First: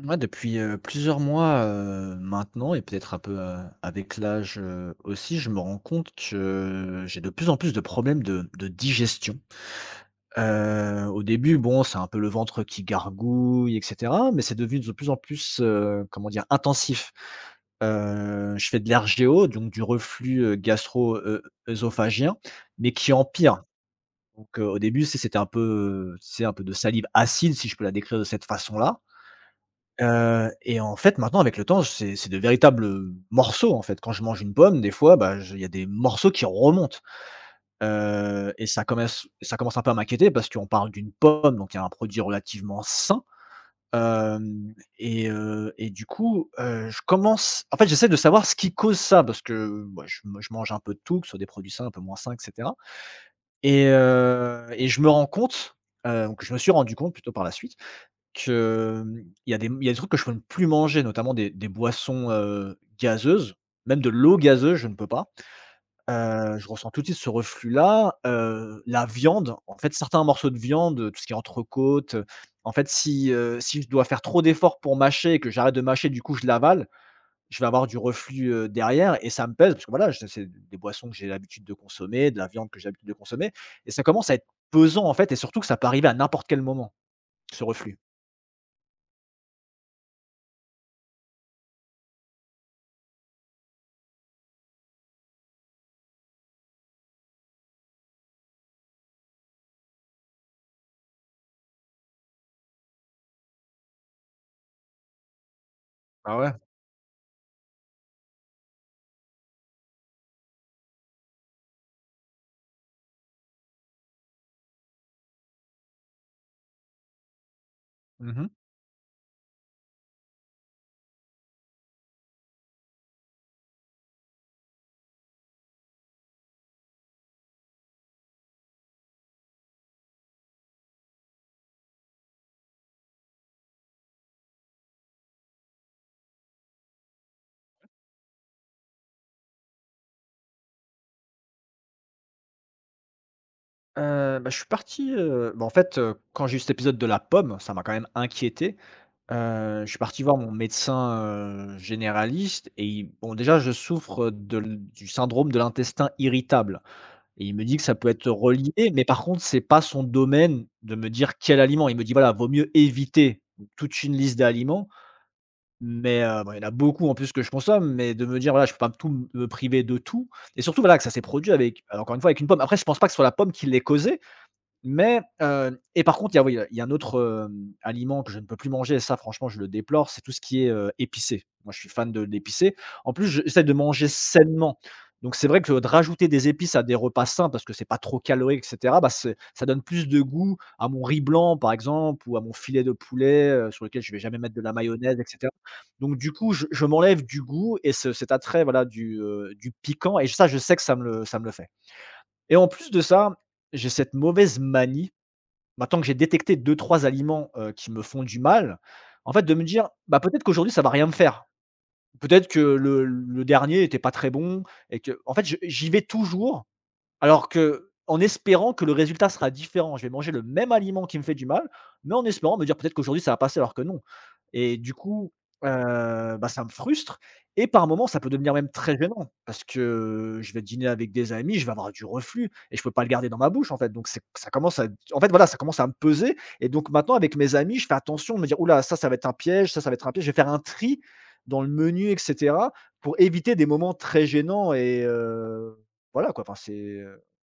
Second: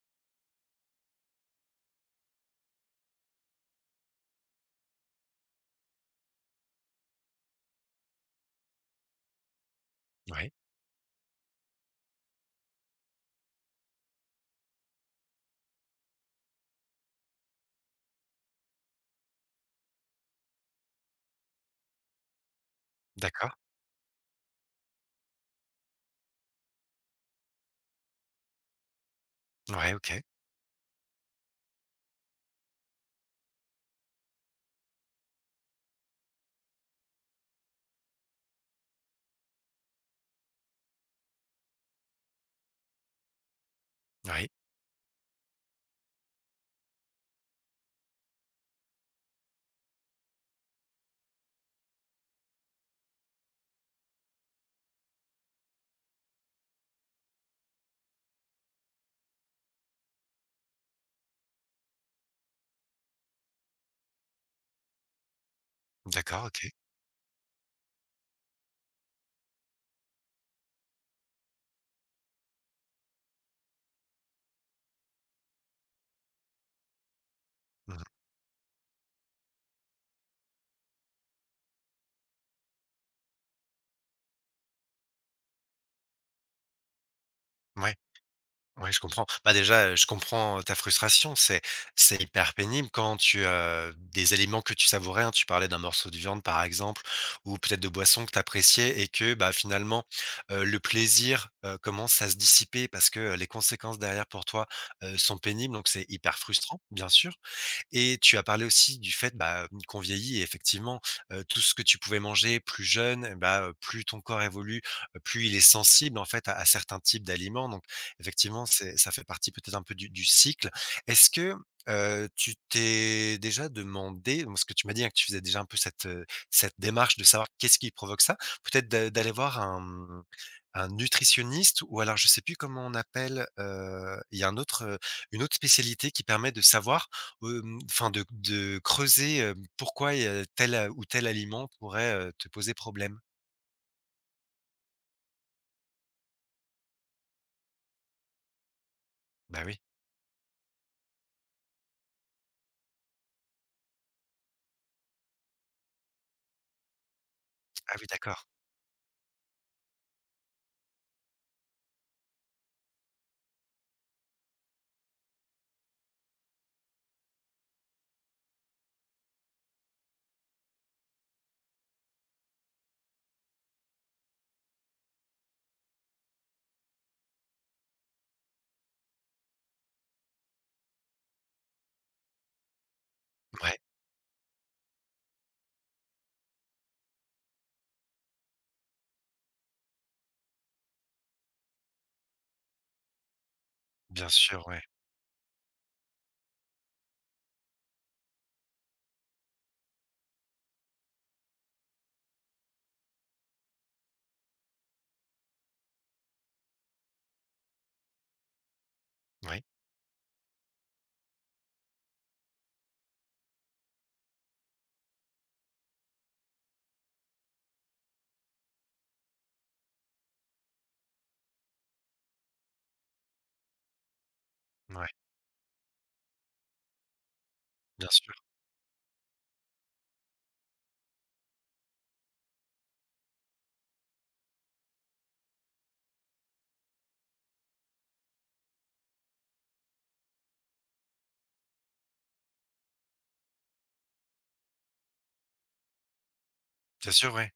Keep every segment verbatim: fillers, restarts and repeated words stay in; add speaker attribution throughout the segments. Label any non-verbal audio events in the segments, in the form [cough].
Speaker 1: Moi, depuis, heu, plusieurs mois, heu, maintenant et peut-être un peu, heu, avec l'âge, heu, aussi, je me rends compte que j'ai de plus en plus de problèmes de de digestion.
Speaker 2: Ouais,
Speaker 1: Heu, au début, bon, c'est un peu le ventre qui gargouille et cetera, mais c'est devenu de plus en plus, heu, comment dire? Intensif. Heu, je fais de l'R G O, donc du reflux, heu, gastro, œsophagien, mais qui
Speaker 2: d'accord.
Speaker 1: empire. Donc, heu, au début, tu c'était un peu, heu, tu un peu de salive acide, si je peux la décrire de cette façon-là.
Speaker 2: Ouais, OK.
Speaker 1: Heu et en fait, maintenant, avec le temps, c'est c'est de véritables, heu, morceaux, en fait. Quand je mange une pomme, des fois, bah, je il y a des morceaux qui remontent, heu et ça commence ça commence un peu à m'inquiéter parce qu'on parle d'une pomme, donc il y a un produit relativement sain,
Speaker 2: Oui,
Speaker 1: hem et heu et du coup, heu, je commence en fait, j'essaie de savoir ce qui cause ça parce que, bah, je je mange un peu de tout, que ce soit des produits sains, un peu moins sains et cetera et heu et je me rends compte, heu, donc je me suis rendu compte plutôt par la suite que, mmh, il y a des il y a des trucs que je peux ne plus manger, notamment des des boissons, heu, gazeuses, même de l'eau gazeuse, je ne peux pas.
Speaker 2: d'accord,
Speaker 1: Heu,
Speaker 2: OK.
Speaker 1: je ressens tout de suite ce reflux-là. Heu, la viande, en fait, certains morceaux de viande, tout ce qui est entrecôte, heu, en fait, si, heu, si je dois faire trop d'efforts pour mâcher et que j'arrête de mâcher, du coup, je l'avale, je vais avoir
Speaker 2: Mmh
Speaker 1: du
Speaker 2: mh.
Speaker 1: reflux, heu, derrière et ça me pèse parce que, voilà, je c'est des boissons que j'ai l'habitude de consommer, de la viande que j'ai l'habitude de consommer et ça commence à être pesant, en fait et surtout que ça peut arriver à n'importe quel moment, ce
Speaker 2: Ouais,
Speaker 1: reflux.
Speaker 2: ouais, je comprends. Bah, déjà, heu, je comprends ta frustration, c'est c'est hyper pénible quand tu, as des aliments que tu savourais, hein, tu parlais d'un morceau de viande, par exemple, ou peut-être de boissons que tu appréciais et que, bah, finalement, heu, le plaisir, heu, commence à se dissiper parce que, heu, les conséquences derrière pour toi, heu, sont pénibles, donc c'est
Speaker 1: Ah
Speaker 2: hyper
Speaker 1: ouais?
Speaker 2: frustrant, bien sûr. Et tu as parlé aussi du fait, bah, mmh, qu'on vieillit et effectivement, heu, tout ce que tu pouvais manger plus jeune, eh bah, heu, plus ton corps évolue, heu, plus il est sensible en fait à à certains types d'aliments, donc
Speaker 1: Mmh.
Speaker 2: effectivement, c'est ça fait partie peut-être un peu du du cycle. Est-ce que, heu, tu t'es déjà demandé, bon, parce que tu m'as dit, hein, que tu faisais déjà un peu cette, heu, cette démarche de savoir qu'est-ce qui provoque ça? Peut-être d'a d'aller voir un un nutritionniste, ou alors je sais plus comment on appelle, heu, il y a un autre, heu, une autre spécialité qui permet de savoir, hem, enfin de de creuser, heu, pourquoi, heu, tel, heu, ou tel aliment pourrait, heu, te poser problème.
Speaker 1: Heu, bah, je suis parti, heu, bah, en fait, heu, quand j'ai eu cet épisode de la pomme, ça m'a quand même inquiété.
Speaker 2: Bah oui.
Speaker 1: Heu, je suis parti voir mon médecin, heu, généraliste et il bon, déjà, je souffre de l du syndrome de l'intestin irritable et il me dit que
Speaker 2: Ah
Speaker 1: ça
Speaker 2: oui,
Speaker 1: peut être
Speaker 2: d'accord.
Speaker 1: relié, mais par contre, c'est pas son domaine de me dire quel aliment. Il me dit: «Voilà, vaut mieux éviter toute une liste d'aliments», mais heu, bon, il y en a beaucoup en plus que je consomme, mais de me dire: «Voilà, je peux pas tout me priver de tout» et surtout, voilà, que ça s'est produit avec, encore une fois, avec une pomme. Après, je pense pas que ce soit la pomme qui l'ait causé, mais, heu et par contre, il y a oui, il y a un autre, hem, aliment que je ne peux plus manger et ça franchement je le déplore, c'est tout ce qui est, heu, épicé. Moi je suis fan de l'épicé. En plus, je- j'essaie de
Speaker 2: Ouais,
Speaker 1: manger sainement. Donc c'est vrai que de rajouter des épices à des repas sains parce que c'est pas trop calorique et cetera, bah, c'est ça donne plus de goût à mon riz blanc par exemple ou à mon filet de poulet, heu, sur lequel je vais
Speaker 2: bien
Speaker 1: jamais mettre de
Speaker 2: sûr,
Speaker 1: la
Speaker 2: ouais.
Speaker 1: mayonnaise et cetera. Donc du coup, je je m'enlève du goût et ce cet attrait voilà du, heu, du piquant et ça je sais que ça me le ça me le fait. Et en plus de ça, j'ai cette mauvaise manie. Maintenant que j'ai détecté deux trois aliments, heu, qui me font du mal, en fait, de
Speaker 2: Oui,
Speaker 1: me dire: «Bah, peut-être qu'aujourd'hui ça va rien me faire. Peut-être que le le dernier n'était pas très bon» et que en fait, je j'y vais toujours alors que, en espérant que le résultat sera différent, je vais manger le même aliment qui me fait du mal, mais en espérant me dire: «Peut-être qu'aujourd'hui ça va passer», alors que non et du
Speaker 2: ouais,
Speaker 1: coup, heu, bah, ça me frustre et par moments,
Speaker 2: bien
Speaker 1: ça peut
Speaker 2: sûr.
Speaker 1: devenir même très gênant parce que je vais dîner avec des amis, je vais avoir du reflux et je peux pas le garder dans ma bouche, en fait, donc c'est ça commence à en fait, voilà, ça commence à me peser et donc maintenant avec mes amis, je fais attention de me dire: «Ouh ça, ça va être un piège, ça, ça va être un piège». Je vais faire un tri dans le menu et cetera pour éviter des moments très gênants et heu, voilà quoi, enfin c'est,
Speaker 2: Bien sûr, ouais.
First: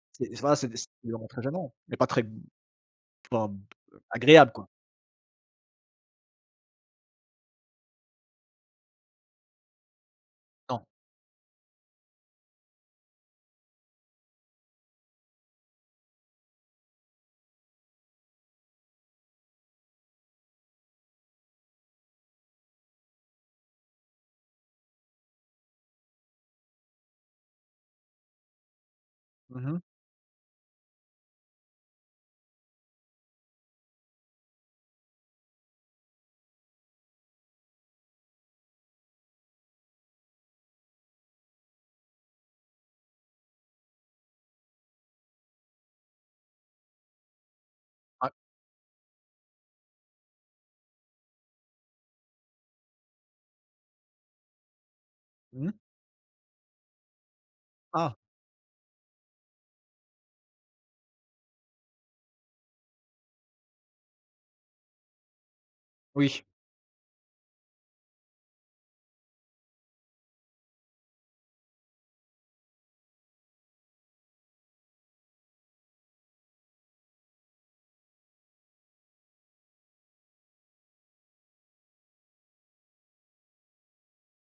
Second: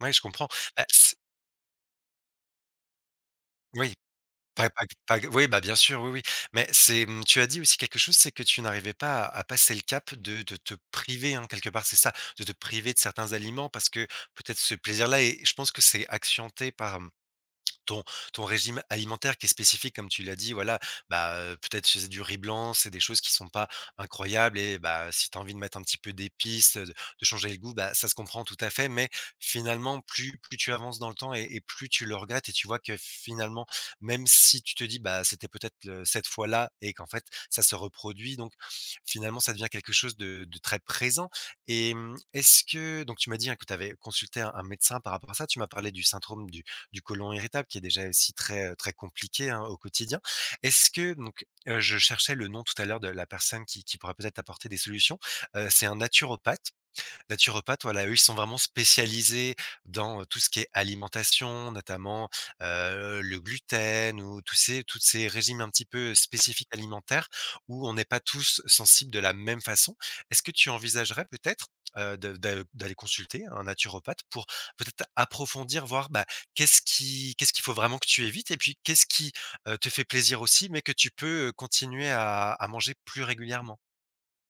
Speaker 2: Ouais, je
Speaker 1: c'est c'est
Speaker 2: comprends.
Speaker 1: voilà, c'est des
Speaker 2: Bah,
Speaker 1: c'est
Speaker 2: c
Speaker 1: vraiment très gênant, mais pas très pas b
Speaker 2: oui.
Speaker 1: agréable, quoi.
Speaker 2: Pas pas pas oui, bah, bien sûr, oui, oui. Mais c'est, mmh, tu as dit aussi quelque chose, c'est que tu n'arrivais pas à à passer le cap de de te
Speaker 1: Non.
Speaker 2: priver, hein, quelque part, c'est ça, de te priver de certains aliments parce que peut-être ce plaisir-là, et je pense que c'est accenté par ton ton régime alimentaire qui est spécifique comme tu l'as dit, voilà, bah, heu, peut-être c'est du riz blanc, c'est des choses qui sont pas incroyables, et bah, si tu as envie de mettre un petit peu d'épices, de de changer les goûts, bah, ça se comprend tout à fait. Mais
Speaker 1: Mmh mh.
Speaker 2: finalement, plus plus tu avances dans le temps, et et plus tu le regrettes, et tu vois que finalement, même si tu te dis: «Bah, c'était peut-être le cette fois-là» et qu'en fait ça se reproduit, donc finalement ça devient quelque chose de de très présent, et mmh, est-ce que, donc tu m'as dit, hein, que tu avais consulté un un médecin par rapport à ça. Tu m'as parlé du syndrome du du côlon irritable, qui est déjà
Speaker 1: Ouais.
Speaker 2: aussi très, très compliqué, hein, au quotidien. Est-ce que, donc, heu, je cherchais le nom tout à l'heure de la personne qui qui pourrait peut-être apporter des solutions,
Speaker 1: Mmh.
Speaker 2: heu,
Speaker 1: mh.
Speaker 2: c'est un naturopathe. Naturopathes, voilà, eux,
Speaker 1: Ah,
Speaker 2: ils sont vraiment spécialisés dans, heu, tout ce qui est alimentation, notamment, heu, le gluten ou tous ces toutes ces régimes un petit peu
Speaker 1: oui.
Speaker 2: spécifiques alimentaires, où on n'est pas tous sensibles de la même façon. Est-ce que tu envisagerais peut-être, heu, de de d'aller consulter un naturopathe pour peut-être approfondir, voir, bah, qu'est-ce qui qu'est-ce qu'il faut vraiment que tu évites, et puis qu'est-ce qui, heu, te fait plaisir aussi, mais que tu peux, heu, continuer à à manger plus régulièrement?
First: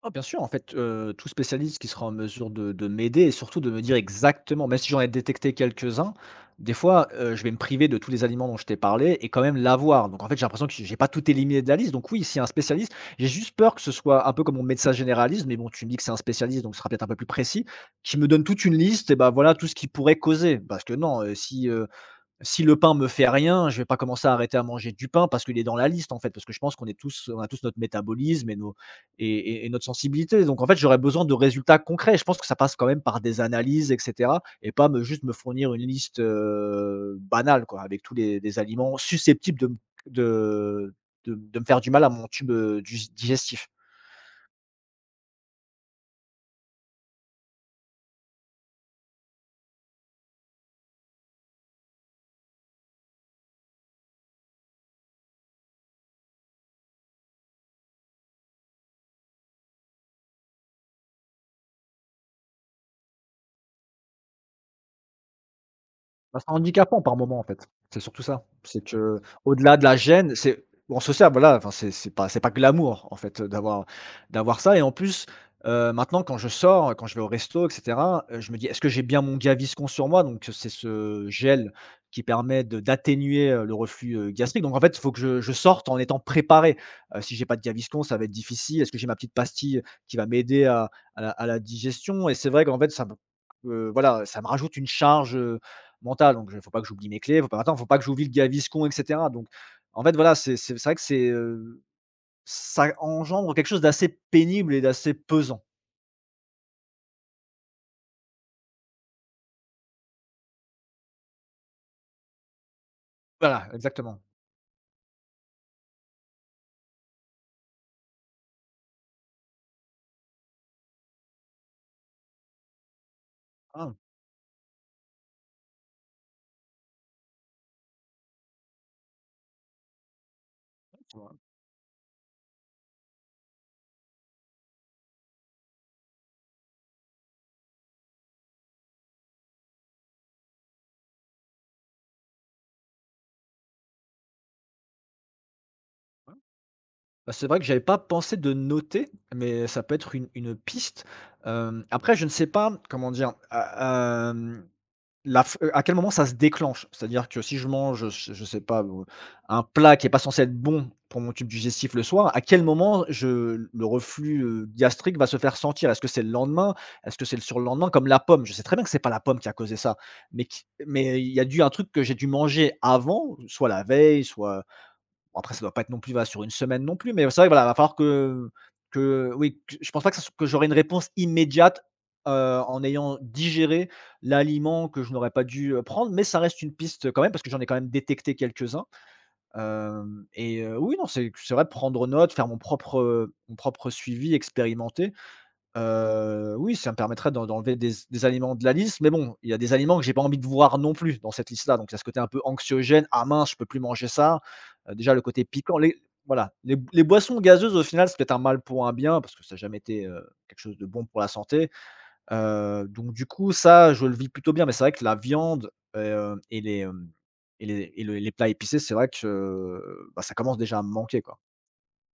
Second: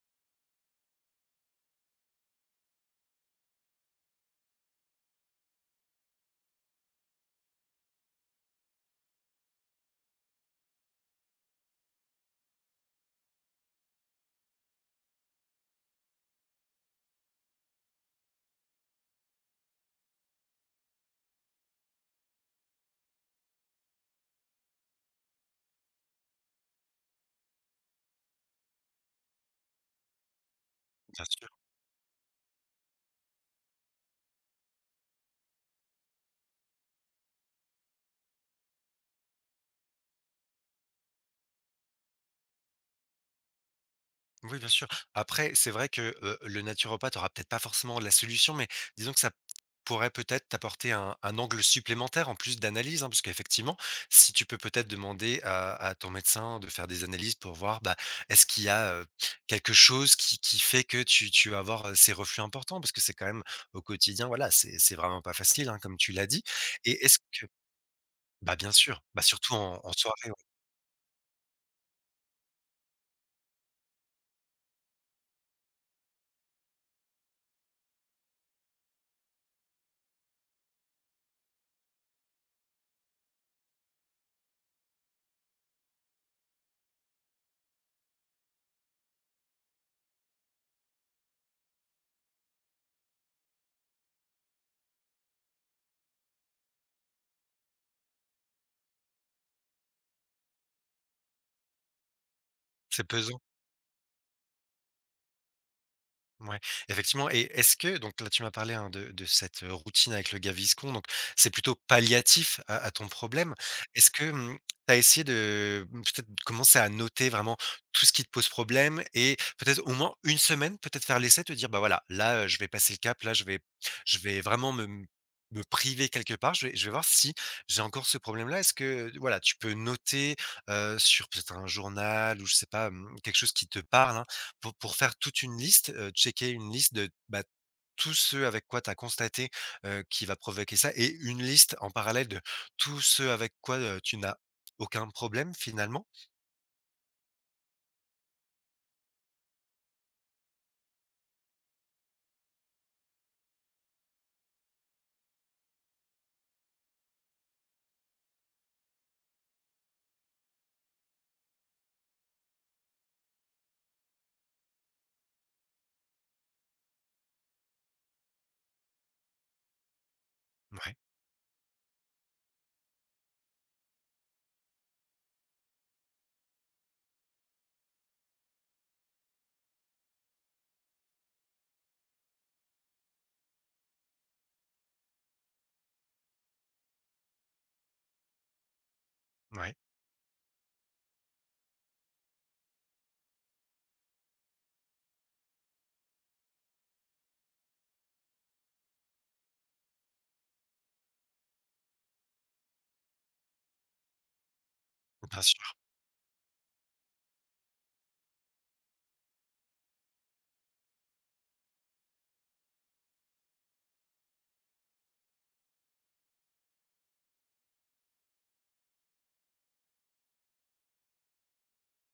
Speaker 1: Ah, bien sûr, en fait, heu, tout spécialiste qui sera en mesure de de m'aider et surtout de me dire exactement même si j'en ai détecté quelques-uns, des fois, heu, je vais me priver de tous les aliments dont je t'ai parlé et quand même l'avoir, donc en fait, j'ai l'impression que j'ai j'ai pas tout éliminé de la liste, donc oui, s'il y a un spécialiste, j'ai juste peur que ce soit un peu comme mon médecin généraliste, mais bon, tu me dis que c'est un spécialiste, donc ce sera peut-être un peu plus précis, qui me donne toute une liste et bah, voilà tout ce qui pourrait causer. Parce que non, heu, si, heu Si le pain me fait rien, je vais pas commencer à arrêter à manger du pain parce qu'il est dans la liste, en fait, parce que je pense qu'on est tous on a tous notre métabolisme et nos et et et notre sensibilité, donc en fait, j'aurais
Speaker 2: Bien
Speaker 1: besoin de
Speaker 2: sûr.
Speaker 1: résultats concrets. Je pense que ça passe quand même par des analyses et cetera et pas me juste me fournir une liste, heu, banale, quoi, avec tous les les aliments susceptibles de me de de de me faire du mal à mon tube, heu, dus digestif.
Speaker 2: Oui, bien sûr. Après, c'est vrai que, heu, le naturopathe aura peut-être pas forcément la solution, mais disons que ça pourrait peut-être t'apporter un un angle supplémentaire en plus d'analyse, hein. Parce qu'effectivement, si tu peux peut-être demander à à ton médecin de faire des analyses pour voir, bah, est-ce qu'il y a, heu, quelque chose qui qui fait que tu tu vas avoir, heu, ces reflux importants? Parce que c'est quand même au quotidien, voilà, c'est c'est vraiment pas facile, hein, comme tu l'as
Speaker 1: Bah,
Speaker 2: dit.
Speaker 1: c'est handicapant
Speaker 2: Et
Speaker 1: par
Speaker 2: est-ce
Speaker 1: moment, en
Speaker 2: que,
Speaker 1: fait. C'est surtout ça.
Speaker 2: bah, bien
Speaker 1: C'est
Speaker 2: sûr,
Speaker 1: que
Speaker 2: bah, surtout
Speaker 1: au delà
Speaker 2: en
Speaker 1: de
Speaker 2: en
Speaker 1: la
Speaker 2: soirée, ouais,
Speaker 1: gêne, c'est on se sert, voilà, enfin, c'est c'est pas c'est pas glamour, en fait, d'avoir d'avoir ça et en plus, heu, maintenant quand je sors, quand je vais au resto et cetera, heu, je me dis: «Est-ce que j'ai bien mon Gaviscon sur moi?» donc c'est ce gel qui permet de d'atténuer, heu, le reflux, heu, gastrique donc en fait, il faut que je je sorte en étant préparé. Heu, si j'ai pas de Gaviscon, ça va être difficile. Est-ce que j'ai ma petite pastille qui va m'aider à à la à la digestion? Et c'est vrai qu'en fait, ça me, heu, voilà, ça me rajoute une charge, euh, mental, donc je faut pas que j'oublie mes clés, faut pas attends, faut pas que j'oublie le Gaviscon et cetera, donc en fait, voilà, c'est c'est c'est vrai que c'est, heu, ça
Speaker 2: c'est pesant.
Speaker 1: engendre quelque chose d'assez pénible et d'assez pesant.
Speaker 2: Ouais, effectivement. Et est-ce que, donc là, tu m'as parlé, hein, de de cette, heu, routine avec le Gaviscon, donc c'est plutôt palliatif à à ton problème.
Speaker 1: Voilà,
Speaker 2: Est-ce
Speaker 1: exactement.
Speaker 2: que, mmh, tu as essayé de, mmh, peut-être de commencer à noter vraiment tout ce qui te pose problème, et peut-être au moins une semaine, peut-être faire l'essai, te dire: «Bah, voilà, là, heu, je vais passer le cap, là, je vais
Speaker 1: Ah,
Speaker 2: je vais vraiment me, mmh, me priver quelque part, je vais je vais voir si j'ai encore ce problème-là». Est-ce que, voilà, tu peux noter, heu, sur peut-être un journal, ou je sais pas, mmh, quelque chose qui te parle, hein, pour pour faire toute une liste, heu, checker une liste de, bah, tout ce avec quoi tu as constaté, heu, qui va provoquer ça, et une liste en parallèle de tous ceux avec quoi, heu, tu n'as aucun problème finalement.
Speaker 1: bah, c'est vrai que j'avais pas pensé de noter, mais ça peut être une une piste. Hem, après je ne sais pas, comment dire? A La f heu, à quel moment ça se déclenche? C'est-à-dire que si je mange, je je sais pas, heu, un plat qui est pas censé être bon pour mon tube digestif le soir, à quel moment je le reflux, heu, gastrique va se faire sentir? Est-ce que c'est le lendemain? Est-ce que c'est le surlendemain? Comme la pomme, je sais très bien que c'est pas la pomme qui a causé ça, mais qui
Speaker 2: Ouais,
Speaker 1: mais il y a dû un truc que j'ai dû manger avant, soit la veille, soit… Bon après ça doit pas être non plus, voilà, sur une semaine non plus, mais c'est vrai que voilà, va falloir que que oui, que je pense pas que ça se que j'aurai une réponse immédiate, heu, en ayant digéré l'aliment que je n'aurais pas dû, heu, prendre, mais ça reste une piste quand même, parce que j'en ai quand même détecté quelques-uns.
Speaker 2: ouais,
Speaker 1: Hem et heu, oui, non, c'est c'est vrai prendre note, faire mon propre, mon propre suivi, expérimenter. Heu, oui, ça me permettrait d'en d'enlever des des aliments de la liste, mais bon, il y a des aliments que j'ai pas envie de voir non plus dans cette liste-là, donc il y a ce côté un peu anxiogène: «Ah mince, je peux plus manger ça», heu, déjà le
Speaker 2: bien
Speaker 1: côté
Speaker 2: sûr.
Speaker 1: piquant, les voilà, les les boissons gazeuses au final, c'est peut-être un mal pour un bien parce que ça n'a jamais été, heu, quelque chose de bon pour la santé, heu, donc du coup ça, je le vis plutôt bien, mais c'est vrai que la viande, heu et les, hem et les et le les plats épicés, c'est vrai que, euh, bah, ça commence déjà à me manquer, quoi.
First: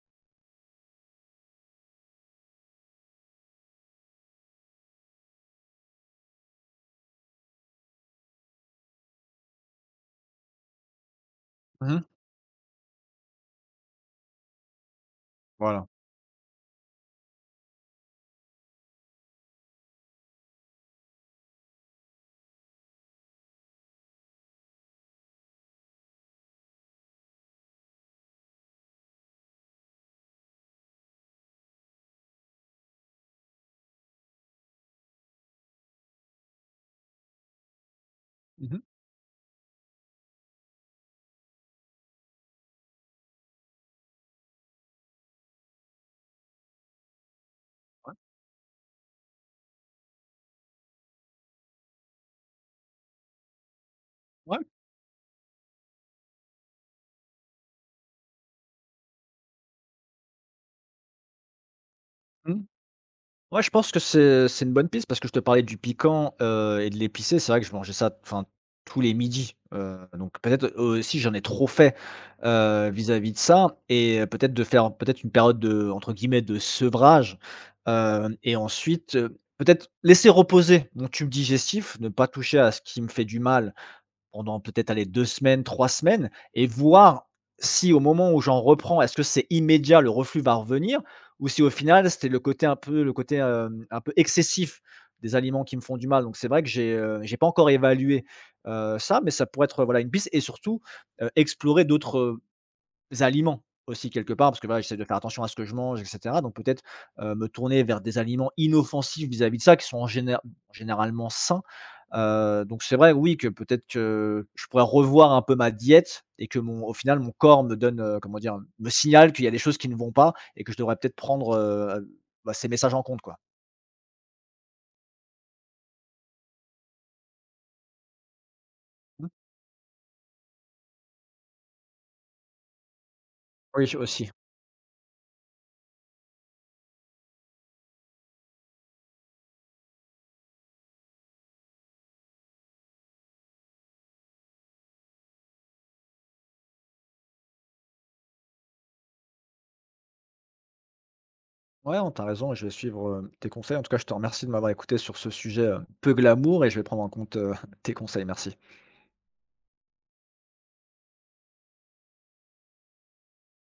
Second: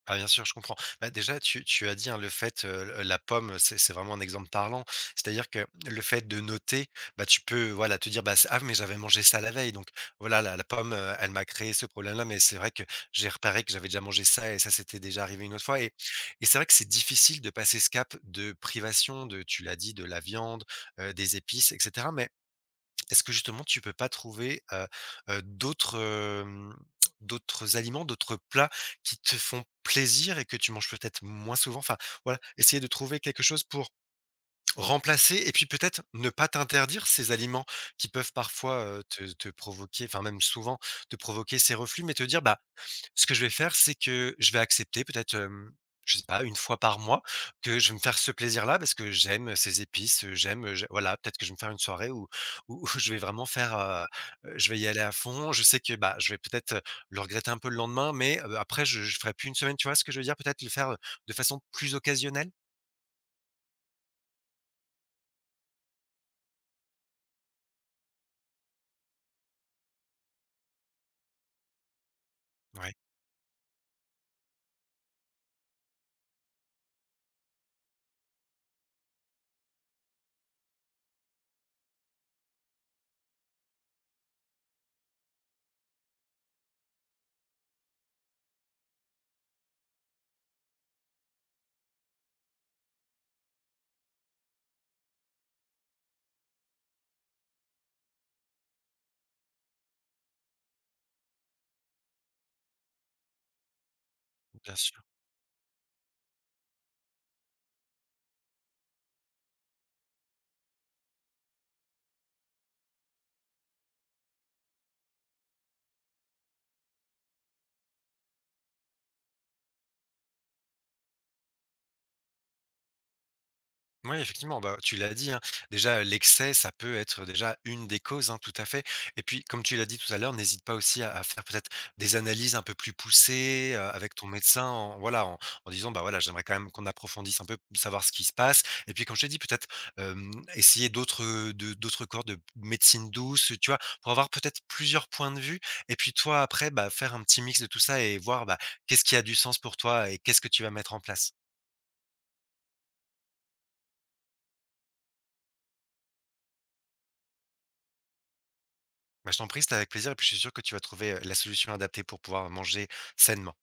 Speaker 2: Ah bien sûr, je comprends. Bah, déjà, tu tu as dit, hein, le fait, heu, la pomme, c'est c'est vraiment un exemple parlant. C'est-à-dire que le fait de noter, bah, tu peux, voilà, te dire: «Bah, c ah, mais j'avais mangé ça la veille, donc voilà, la la pomme, heu, elle m'a créé ce
Speaker 1: Mmh.
Speaker 2: problème-là, mais c'est vrai que j'ai repéré que j'avais déjà mangé ça, et ça, c'était déjà arrivé une autre fois».
Speaker 1: Voilà.
Speaker 2: Et et c'est vrai que c'est difficile de passer ce cap de privation, de tu l'as dit, de la viande, heu, des épices, et cetera, mais est-ce que justement tu peux pas trouver, heu heu, d'autres, hem, d'autres aliments, d'autres plats qui te font plaisir et que tu manges peut-être moins souvent? Enfin, voilà, essayer de trouver quelque chose pour remplacer, et puis peut-être ne pas t'interdire ces aliments qui peuvent
Speaker 1: Mmh.
Speaker 2: parfois, heu, te te provoquer, enfin même souvent te provoquer ces reflux, mais te dire: «Bah, ce que je vais faire, c'est que je vais accepter peut-être, hem, je sais pas, une fois par mois, que je vais me
Speaker 1: Ouais.
Speaker 2: faire ce plaisir-là parce que j'aime ces épices, heu, j'aime, heu, j voilà, peut-être que je vais me faire une soirée où où [laughs] je vais vraiment faire, heu heu,
Speaker 1: Ouais.
Speaker 2: je vais y aller à fond. Je sais que, bah, je vais peut-être, heu, le regretter un peu le lendemain, mais, heu, après je je ferai plus une semaine, tu vois ce que je veux dire? Peut-être le faire, heu, de façon plus occasionnelle?»
Speaker 1: Mmh. Ouais, je pense que c'est c'est une bonne piste parce que je te parlais du piquant, heu et de l'épicé. C'est vrai que je mangeais ça, enfin, tous les midis, heu, donc peut-être aussi j'en ai trop fait, heu,
Speaker 2: Ouais,
Speaker 1: vis-à-vis de ça et euh, peut-être de faire peut-être une période de entre guillemets «de sevrage», heu et ensuite, heu, peut-être laisser reposer mon tube digestif, ne pas toucher à ce qui me fait du mal pendant peut-être, allez, deux semaines, trois semaines et voir si au moment où j'en reprends, est-ce que c'est immédiat, le reflux va revenir? Ou si au final, c'était le côté un peu le côté, hem, un peu excessif des aliments qui me font du mal. Donc c'est vrai que j'ai, heu, j'ai pas encore évalué, heu, ça, mais ça pourrait être, euh, voilà, une piste et surtout, heu, explorer d'autres, aliments aussi quelque part, parce que
Speaker 2: bien
Speaker 1: voilà, j'essaie
Speaker 2: sûr.
Speaker 1: de faire attention à ce que je mange et cetera, donc peut-être, heu, me tourner vers des aliments inoffensifs vis-à-vis de ça, qui sont en géné généralement sains. Heu, donc c'est vrai, oui, que peut-être que je pourrais revoir un peu ma diète et que mon au final, mon corps me donne, heu, comment dire? Me signale qu'il y a des choses qui ne vont pas et que je devrais peut-être prendre, heu, bah, ces messages en compte, quoi.
Speaker 2: Oui, effectivement, bah, tu l'as dit, hein, déjà l'excès, ça peut être déjà une des causes, hein, tout à fait. Et
Speaker 1: Mmh.
Speaker 2: puis, comme tu l'as dit tout à l'heure, n'hésite pas aussi à, à faire peut-être des analyses un peu plus poussées,
Speaker 1: Oui,
Speaker 2: euh,
Speaker 1: je-
Speaker 2: avec ton
Speaker 1: aussi.
Speaker 2: médecin, en, voilà, en, en disant, bah, voilà, j'aimerais quand même qu'on approfondisse un peu, savoir ce qui se passe. Et puis, comme je t'ai dit, peut-être euh, essayer d'autres de- d'autres corps de médecine douce, tu vois, pour avoir peut-être plusieurs points de vue. Et puis toi, après, bah, faire un petit mix de tout ça, et voir bah, qu'est-ce qui a du sens pour toi et qu'est-ce que tu vas mettre en place.
Speaker 1: Ouais, non, tu raison et je vais suivre, heu, tes conseils. En tout cas, je te remercie de m'avoir écouté sur ce sujet, heu, peu glamour et je vais prendre en compte, heu, [laughs] tes conseils. Merci.
Speaker 2: Bah, je t'en prie, c'était avec plaisir, et puis je suis sûr que tu vas trouver, heu, la solution adaptée pour pouvoir manger sainement.